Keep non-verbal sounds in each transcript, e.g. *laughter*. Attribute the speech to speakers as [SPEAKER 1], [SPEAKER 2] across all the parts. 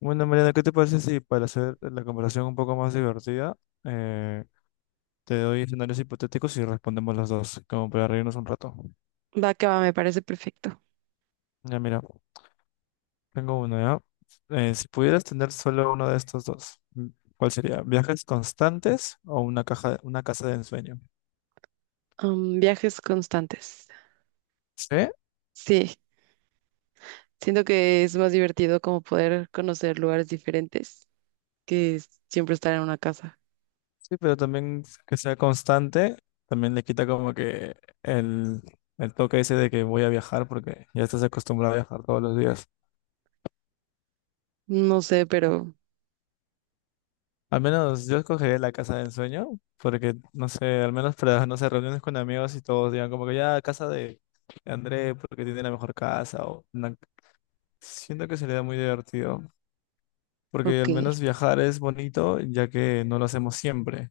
[SPEAKER 1] Bueno, Mariana, ¿qué te parece si para hacer la conversación un poco más divertida, eh, te doy escenarios hipotéticos y respondemos los dos, como para reírnos un rato?
[SPEAKER 2] Va que va, me parece perfecto.
[SPEAKER 1] Ya, mira, tengo uno ya. Si pudieras tener solo uno de estos dos, ¿cuál sería? ¿Viajes constantes o una casa de ensueño?
[SPEAKER 2] Viajes constantes.
[SPEAKER 1] Sí,
[SPEAKER 2] Sí, siento que es más divertido como poder conocer lugares diferentes que siempre estar en una casa.
[SPEAKER 1] sí, pero también que sea constante, también le quita como que el, el toque ese de que voy a viajar porque ya estás acostumbrado a viajar todos los días.
[SPEAKER 2] No sé, pero
[SPEAKER 1] Al menos yo escogería la casa de ensueño, porque no sé, al menos para, no sé, reuniones con amigos y todos digan como que ya de André porque tiene la mejor casa o una- siento que sería muy divertido, porque
[SPEAKER 2] ok.
[SPEAKER 1] al menos viajar es bonito ya que no lo hacemos siempre.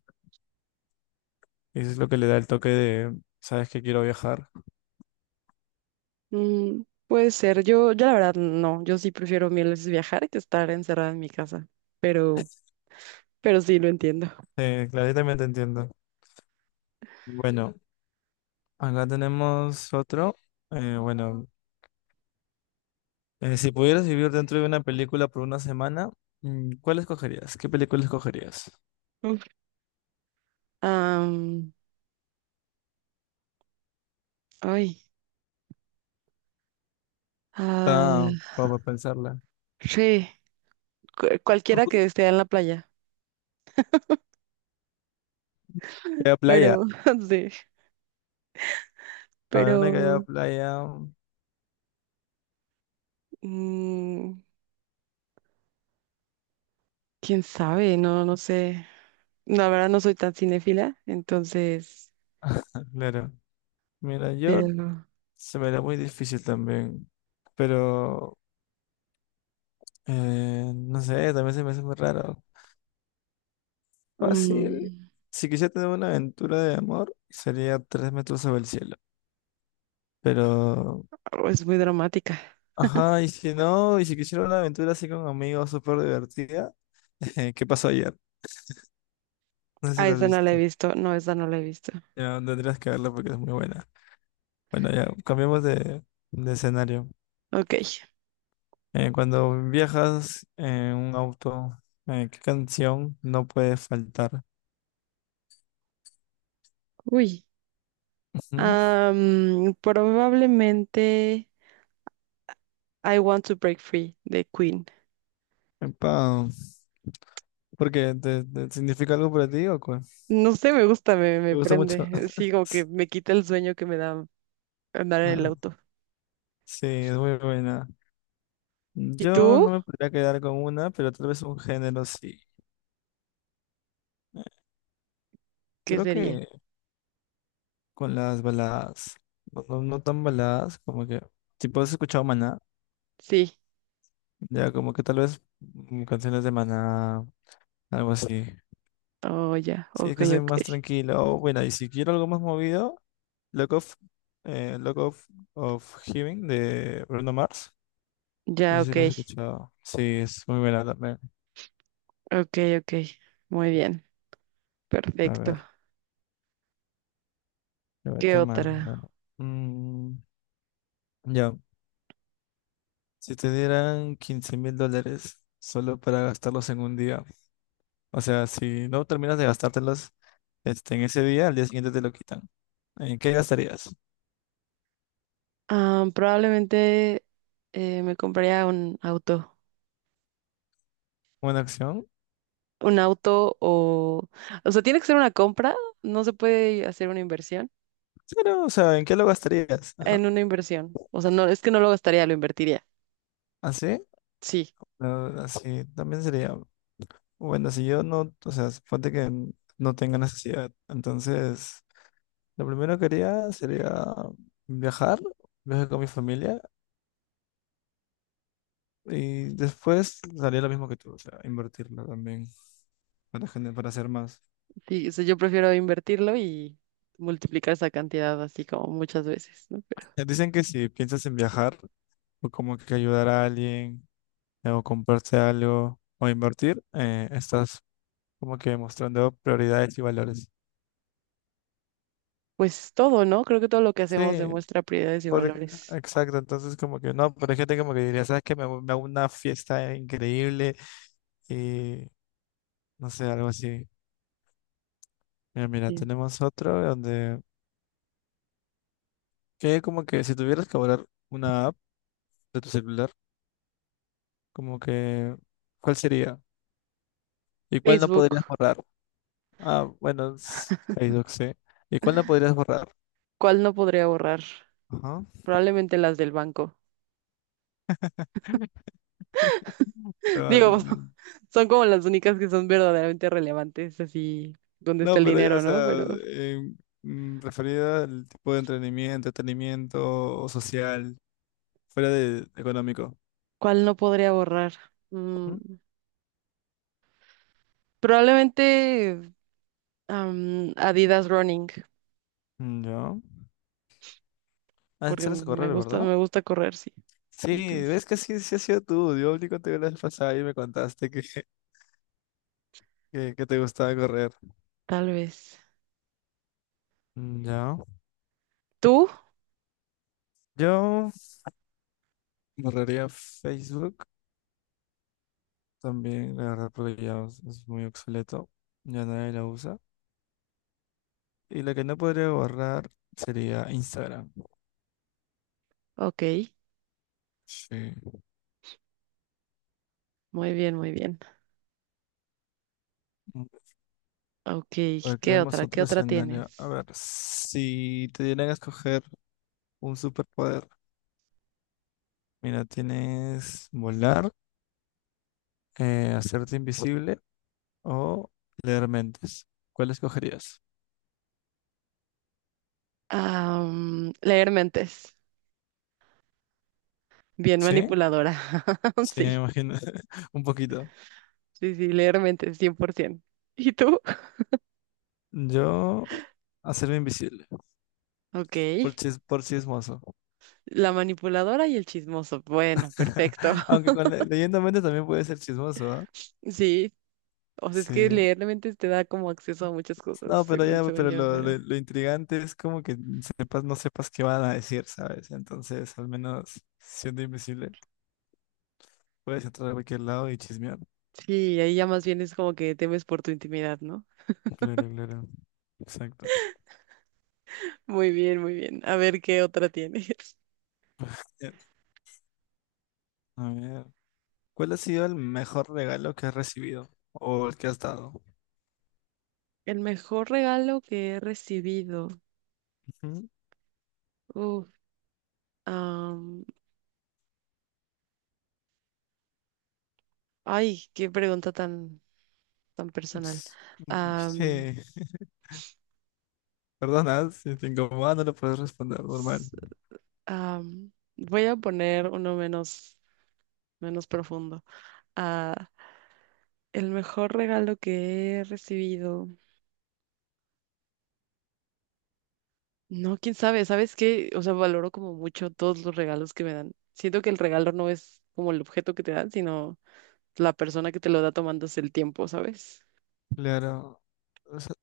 [SPEAKER 1] Y eso es lo que le da el toque de, sabes que quiero viajar.
[SPEAKER 2] Mm, puede ser. Yo la verdad no. Yo sí prefiero mil veces viajar que estar encerrada en mi casa. Pero, pero sí lo entiendo.
[SPEAKER 1] Claro, yo también te entiendo. Bueno, acá tenemos otro. Eh, bueno, si pudieras vivir dentro de una película por una semana, ¿cuál escogerías? ¿Qué película escogerías?
[SPEAKER 2] Uf. Am, Ay.
[SPEAKER 1] Está
[SPEAKER 2] Ah,
[SPEAKER 1] como para pensarla.
[SPEAKER 2] sí, cualquiera que esté en la playa.
[SPEAKER 1] Queda playa.
[SPEAKER 2] Pero, *laughs* sí.
[SPEAKER 1] A ver, una que haya
[SPEAKER 2] Pero.
[SPEAKER 1] playa. Ah,
[SPEAKER 2] mm, Quién sabe, no, no sé. No, la verdad no soy tan cinéfila, entonces,
[SPEAKER 1] claro. Mira, yo
[SPEAKER 2] pero no.
[SPEAKER 1] se me da muy difícil también. Pero no sé, también se me hace muy raro. Fácil.
[SPEAKER 2] mm,
[SPEAKER 1] Si quisiera tener una aventura de amor, sería tres metros sobre el cielo. Pero,
[SPEAKER 2] oh, es muy dramática.
[SPEAKER 1] ajá, y si quisiera una aventura así con amigos súper divertida, *laughs* ¿qué pasó ayer? No sé si
[SPEAKER 2] Ah,
[SPEAKER 1] la has
[SPEAKER 2] esa no la he
[SPEAKER 1] visto.
[SPEAKER 2] visto, no, esa no la he visto.
[SPEAKER 1] Ya tendrías que verla porque es muy buena. Bueno, ya cambiamos de escenario.
[SPEAKER 2] Ok,
[SPEAKER 1] Cuando viajas en un auto, ¿qué canción no puede faltar?
[SPEAKER 2] uy.
[SPEAKER 1] Ujú.
[SPEAKER 2] Probablemente I Want to Break Free de Queen.
[SPEAKER 1] Epa, ¿por qué? ¿Te significa algo para ti o qué?
[SPEAKER 2] No sé, me gusta,
[SPEAKER 1] ¿Te
[SPEAKER 2] me
[SPEAKER 1] gusta mucho?
[SPEAKER 2] prende. Sí, como que
[SPEAKER 1] *laughs*
[SPEAKER 2] me quita el sueño que me da andar en el
[SPEAKER 1] Ah,
[SPEAKER 2] auto.
[SPEAKER 1] sí, es muy buena.
[SPEAKER 2] ¿Y
[SPEAKER 1] Yo
[SPEAKER 2] tú?
[SPEAKER 1] no me podría quedar con una, pero tal vez un género sí. Eh,
[SPEAKER 2] ¿Qué
[SPEAKER 1] Creo
[SPEAKER 2] sería?
[SPEAKER 1] que con las baladas, no tan baladas, como que, tipo, has escuchado Maná,
[SPEAKER 2] Sí.
[SPEAKER 1] ya como que tal vez canciones de Maná, algo así.
[SPEAKER 2] Oh, ya,
[SPEAKER 1] Sí, es
[SPEAKER 2] ok,
[SPEAKER 1] que soy
[SPEAKER 2] ok.
[SPEAKER 1] más tranquilo. O, bueno, y si quiero algo más movido, Lock of, Lock of, of Heaven de Bruno Mars. No
[SPEAKER 2] Ya,
[SPEAKER 1] sé si
[SPEAKER 2] ok,
[SPEAKER 1] lo has escuchado. Sí, es muy buena también.
[SPEAKER 2] ok, ok. Muy bien.
[SPEAKER 1] A
[SPEAKER 2] Perfecto.
[SPEAKER 1] ver, a ver,
[SPEAKER 2] ¿Qué
[SPEAKER 1] ¿qué más?
[SPEAKER 2] otra?
[SPEAKER 1] Bueno, mm, ya, si te dieran $15,000 solo para gastarlos en un día, o sea, si no terminas de gastártelos este, en ese día, al día siguiente te lo quitan. ¿En qué gastarías?
[SPEAKER 2] Ah, probablemente me compraría un auto.
[SPEAKER 1] ¿Una acción?
[SPEAKER 2] Un auto o... O sea, tiene que ser una compra. No se puede hacer una inversión.
[SPEAKER 1] Claro, o sea, ¿en qué lo gastarías? Ajá.
[SPEAKER 2] En una inversión. O sea, no, es que no lo gastaría, lo invertiría.
[SPEAKER 1] ¿Así?
[SPEAKER 2] Sí,
[SPEAKER 1] No, así también sería, bueno, si yo no, o sea, suponte que n- no tenga necesidad, entonces lo primero que haría sería viajar, viajar con mi familia y después haría lo mismo que tú, o sea, invertirlo también para, gener- para hacer más.
[SPEAKER 2] sí, o sea, yo prefiero invertirlo y multiplicar esa cantidad así como muchas veces, ¿no? Pero,
[SPEAKER 1] Dicen que si piensas en viajar o como que ayudar a alguien o comprarse algo o invertir, estás como que mostrando prioridades y valores.
[SPEAKER 2] pues todo, ¿no? Creo que todo lo que hacemos
[SPEAKER 1] Sí,
[SPEAKER 2] demuestra prioridades y
[SPEAKER 1] porque-
[SPEAKER 2] valores.
[SPEAKER 1] exacto, entonces como que no, pero hay gente como que diría, ¿sabes qué? Hago- me hago una fiesta increíble y no sé, algo así. Mira,
[SPEAKER 2] Sí.
[SPEAKER 1] tenemos otro donde, que como que si tuvieras que borrar una app de tu celular, como que, ¿cuál sería? ¿Y cuál no
[SPEAKER 2] Facebook,
[SPEAKER 1] podrías borrar? Ah, bueno, s- Facebook, sí. ¿Y cuál no podrías borrar?
[SPEAKER 2] ¿cuál no podría borrar?
[SPEAKER 1] Ajá.
[SPEAKER 2] Probablemente las del banco. Digo,
[SPEAKER 1] Probablemente.
[SPEAKER 2] *laughs* son como las únicas que son verdaderamente relevantes, así donde está
[SPEAKER 1] No,
[SPEAKER 2] el
[SPEAKER 1] pero ya, o
[SPEAKER 2] dinero, ¿no?
[SPEAKER 1] sea,
[SPEAKER 2] Pero,
[SPEAKER 1] em, referida al tipo de entretenimiento, entretenimiento o social, fuera de económico.
[SPEAKER 2] ¿cuál no podría borrar? Mm, probablemente Adidas Running,
[SPEAKER 1] Mm, ya. Ah,
[SPEAKER 2] porque
[SPEAKER 1] sales a correr, ¿verdad?
[SPEAKER 2] me gusta correr, sí.
[SPEAKER 1] Sí,
[SPEAKER 2] Entonces,
[SPEAKER 1] ves que sí, sí ha sido tú. Yo hablé contigo la vez pasada y me contaste que, *laughs* que te gustaba correr.
[SPEAKER 2] tal vez.
[SPEAKER 1] Mm, ya.
[SPEAKER 2] ¿Tú?
[SPEAKER 1] Yo borraría Facebook también, la verdad, porque ya es muy obsoleto. Ya nadie la usa. Y la que no podría borrar sería Instagram.
[SPEAKER 2] Ok,
[SPEAKER 1] Sí.
[SPEAKER 2] muy bien, muy bien.
[SPEAKER 1] Mm,
[SPEAKER 2] Ok,
[SPEAKER 1] a ver,
[SPEAKER 2] ¿qué
[SPEAKER 1] creemos
[SPEAKER 2] otra? ¿Qué
[SPEAKER 1] otro
[SPEAKER 2] otra
[SPEAKER 1] escenario. A
[SPEAKER 2] tienes?
[SPEAKER 1] ver, si te dieran a escoger un superpoder. Mira, tienes volar, hacerte invisible o ¿leer mentes? ¿Cuál escogerías?
[SPEAKER 2] Leer mentes. Bien
[SPEAKER 1] ¿Sí?
[SPEAKER 2] manipuladora. *laughs*
[SPEAKER 1] Sí, me
[SPEAKER 2] Sí,
[SPEAKER 1] imagino. *laughs* Un poquito.
[SPEAKER 2] sí, sí, leer mentes, 100%. ¿Y tú?
[SPEAKER 1] Yo hacerme invisible
[SPEAKER 2] Ok.
[SPEAKER 1] por, chis- por chismoso.
[SPEAKER 2] La manipuladora y el chismoso. Bueno, perfecto.
[SPEAKER 1] *laughs*
[SPEAKER 2] *laughs*
[SPEAKER 1] Aunque con le- leyendo mentes también puede ser chismoso, ¿ah?
[SPEAKER 2] Sí, o sea, es que
[SPEAKER 1] Sí.
[SPEAKER 2] leer la mente te da como acceso a muchas cosas,
[SPEAKER 1] No, pero
[SPEAKER 2] según,
[SPEAKER 1] ya,
[SPEAKER 2] según
[SPEAKER 1] pero
[SPEAKER 2] yo, pero
[SPEAKER 1] lo intrigante es como que sepas, no sepas qué van a decir, ¿sabes? Entonces, al menos siendo invisible, puedes entrar a cualquier lado y chismear.
[SPEAKER 2] sí, ahí ya más bien es como que temes por tu intimidad, ¿no?
[SPEAKER 1] Claro, claro. Exacto.
[SPEAKER 2] Muy bien, muy bien. A ver qué otra tienes.
[SPEAKER 1] Bien. A ver. ¿Cuál ha sido el mejor regalo que has recibido o el que has dado?
[SPEAKER 2] *laughs* El mejor regalo que he recibido.
[SPEAKER 1] Ujú.
[SPEAKER 2] Uf, am, ay, qué pregunta tan, tan personal.
[SPEAKER 1] Ps-
[SPEAKER 2] Am,
[SPEAKER 1] Sí, *laughs* perdona, si te incomoda no lo puedes responder normal.
[SPEAKER 2] s- am, Voy a poner uno menos. Menos profundo. Ah, el mejor regalo que he recibido. No, quién sabe, ¿sabes qué? O sea, valoro como mucho todos los regalos que me dan. Siento que el regalo no es como el objeto que te dan, sino la persona que te lo da tomándose el tiempo, ¿sabes?
[SPEAKER 1] Claro. O sea,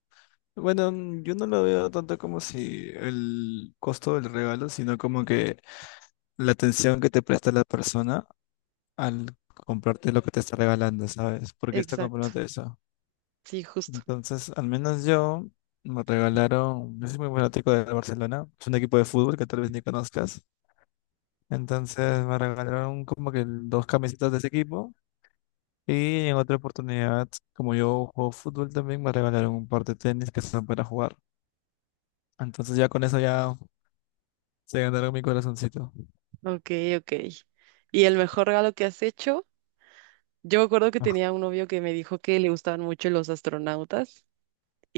[SPEAKER 1] bueno, yo no lo veo tanto como si el costo del regalo, sino como que la atención que te presta la persona al comprarte lo que te está regalando, ¿sabes? ¿Por qué está
[SPEAKER 2] Exacto.
[SPEAKER 1] comprándote eso?
[SPEAKER 2] Sí, justo.
[SPEAKER 1] Entonces, al menos yo me regalaron, yo soy muy fanático de Barcelona, es un equipo de fútbol que tal vez ni conozcas. Entonces me regalaron como que dos camisetas de ese equipo y en otra oportunidad, como yo juego fútbol también, me regalaron un par de tenis que son para jugar. Entonces ya con eso ya se ganaron mi corazoncito.
[SPEAKER 2] Ok, ok. ¿Y el mejor regalo que has hecho? Yo me acuerdo que tenía
[SPEAKER 1] *laughs*
[SPEAKER 2] un novio que me dijo que le gustaban mucho los astronautas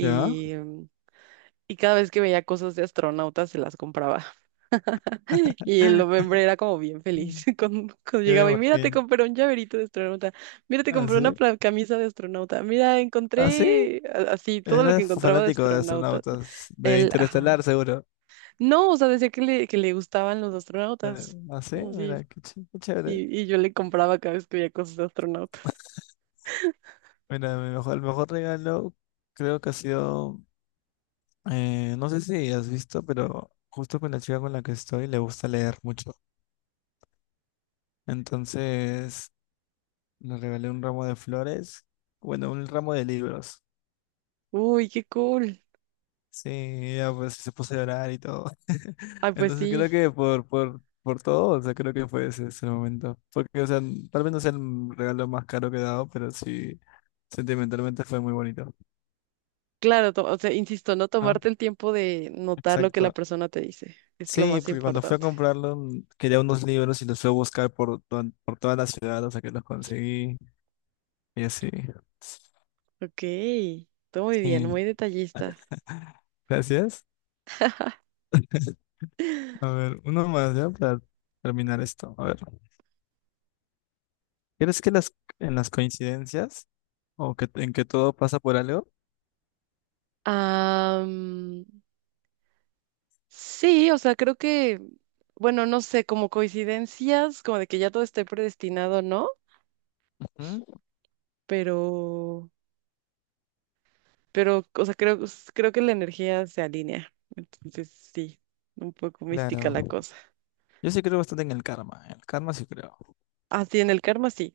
[SPEAKER 1] ¿Ya?
[SPEAKER 2] y cada vez que veía cosas de astronautas se las compraba. *laughs* Y el hombre era como bien feliz
[SPEAKER 1] Mm.
[SPEAKER 2] *laughs* cuando
[SPEAKER 1] Yo me
[SPEAKER 2] llegaba y mira, te
[SPEAKER 1] imagino.
[SPEAKER 2] compré un llaverito de astronauta, mira, te compré una
[SPEAKER 1] Así.
[SPEAKER 2] camisa de astronauta, mira,
[SPEAKER 1] Así.
[SPEAKER 2] así todo lo
[SPEAKER 1] Era
[SPEAKER 2] que encontraba de
[SPEAKER 1] fanático de
[SPEAKER 2] astronauta.
[SPEAKER 1] astronautas, de
[SPEAKER 2] Él, ajá.
[SPEAKER 1] Interestelar seguro.
[SPEAKER 2] No, o sea, decía que le gustaban los astronautas.
[SPEAKER 1] Así, mira, qué chévere.
[SPEAKER 2] Y yo le compraba cada vez que veía cosas de astronautas.
[SPEAKER 1] Mira, el mejor regalo creo que ha sido no sé si has visto, pero justo con la chica con la que estoy le gusta leer mucho. Entonces le regalé un ramo de flores, bueno, un ramo de libros.
[SPEAKER 2] Uy, qué cool.
[SPEAKER 1] Sí, ella pues se puso a llorar y todo.
[SPEAKER 2] Ay,
[SPEAKER 1] *laughs*
[SPEAKER 2] pues
[SPEAKER 1] Entonces
[SPEAKER 2] sí.
[SPEAKER 1] creo que por todo, o sea, creo que fue ese momento. Porque, o sea, tal vez no sea el regalo más caro que he dado, pero sí, sentimentalmente fue muy bonito.
[SPEAKER 2] Claro, o sea, insisto, no
[SPEAKER 1] Ajá,
[SPEAKER 2] tomarte el tiempo de notar lo que la
[SPEAKER 1] exacto.
[SPEAKER 2] persona te dice. Es lo
[SPEAKER 1] Sí,
[SPEAKER 2] más
[SPEAKER 1] porque cuando fui a
[SPEAKER 2] importante.
[SPEAKER 1] comprarlo quería unos libros y los fui a buscar por toda la ciudad hasta que los conseguí y así.
[SPEAKER 2] Ok, todo muy bien,
[SPEAKER 1] Sí.
[SPEAKER 2] muy detallista.
[SPEAKER 1] *laughs* Gracias. A ver, uno más ya para terminar esto. A ver, ¿crees que las en las coincidencias o que en que todo pasa por algo?
[SPEAKER 2] Am, sí, o sea, bueno, no sé, como coincidencias, como de que ya todo esté predestinado, ¿no?
[SPEAKER 1] Ujú,
[SPEAKER 2] Pero, pero, o sea, creo que la energía se alinea. Entonces, sí, un poco mística la
[SPEAKER 1] claro.
[SPEAKER 2] cosa.
[SPEAKER 1] Yo sí creo bastante en el karma. En el karma sí creo.
[SPEAKER 2] Así en el karma sí,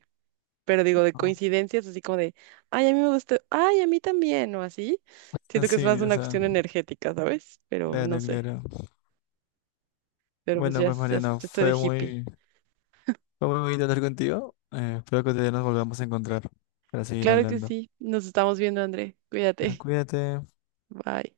[SPEAKER 2] pero digo de
[SPEAKER 1] ¿No?
[SPEAKER 2] coincidencias, así como de, ay, a mí me gustó ay, a mí también, o así.
[SPEAKER 1] Ah,
[SPEAKER 2] Siento que es más
[SPEAKER 1] sí, o
[SPEAKER 2] una
[SPEAKER 1] sea,
[SPEAKER 2] cuestión energética, ¿sabes? Pero no
[SPEAKER 1] claro,
[SPEAKER 2] sé,
[SPEAKER 1] claro.
[SPEAKER 2] pero pues
[SPEAKER 1] Bueno,
[SPEAKER 2] ya,
[SPEAKER 1] pues
[SPEAKER 2] ya
[SPEAKER 1] Mariano,
[SPEAKER 2] estoy de hippie.
[SPEAKER 1] fue muy bonito hablar contigo. Espero que te nos volvamos a encontrar para seguir
[SPEAKER 2] Claro que
[SPEAKER 1] hablando.
[SPEAKER 2] sí, nos estamos viendo, André.
[SPEAKER 1] Ah,
[SPEAKER 2] Cuídate,
[SPEAKER 1] cuídate.
[SPEAKER 2] *laughs* bye.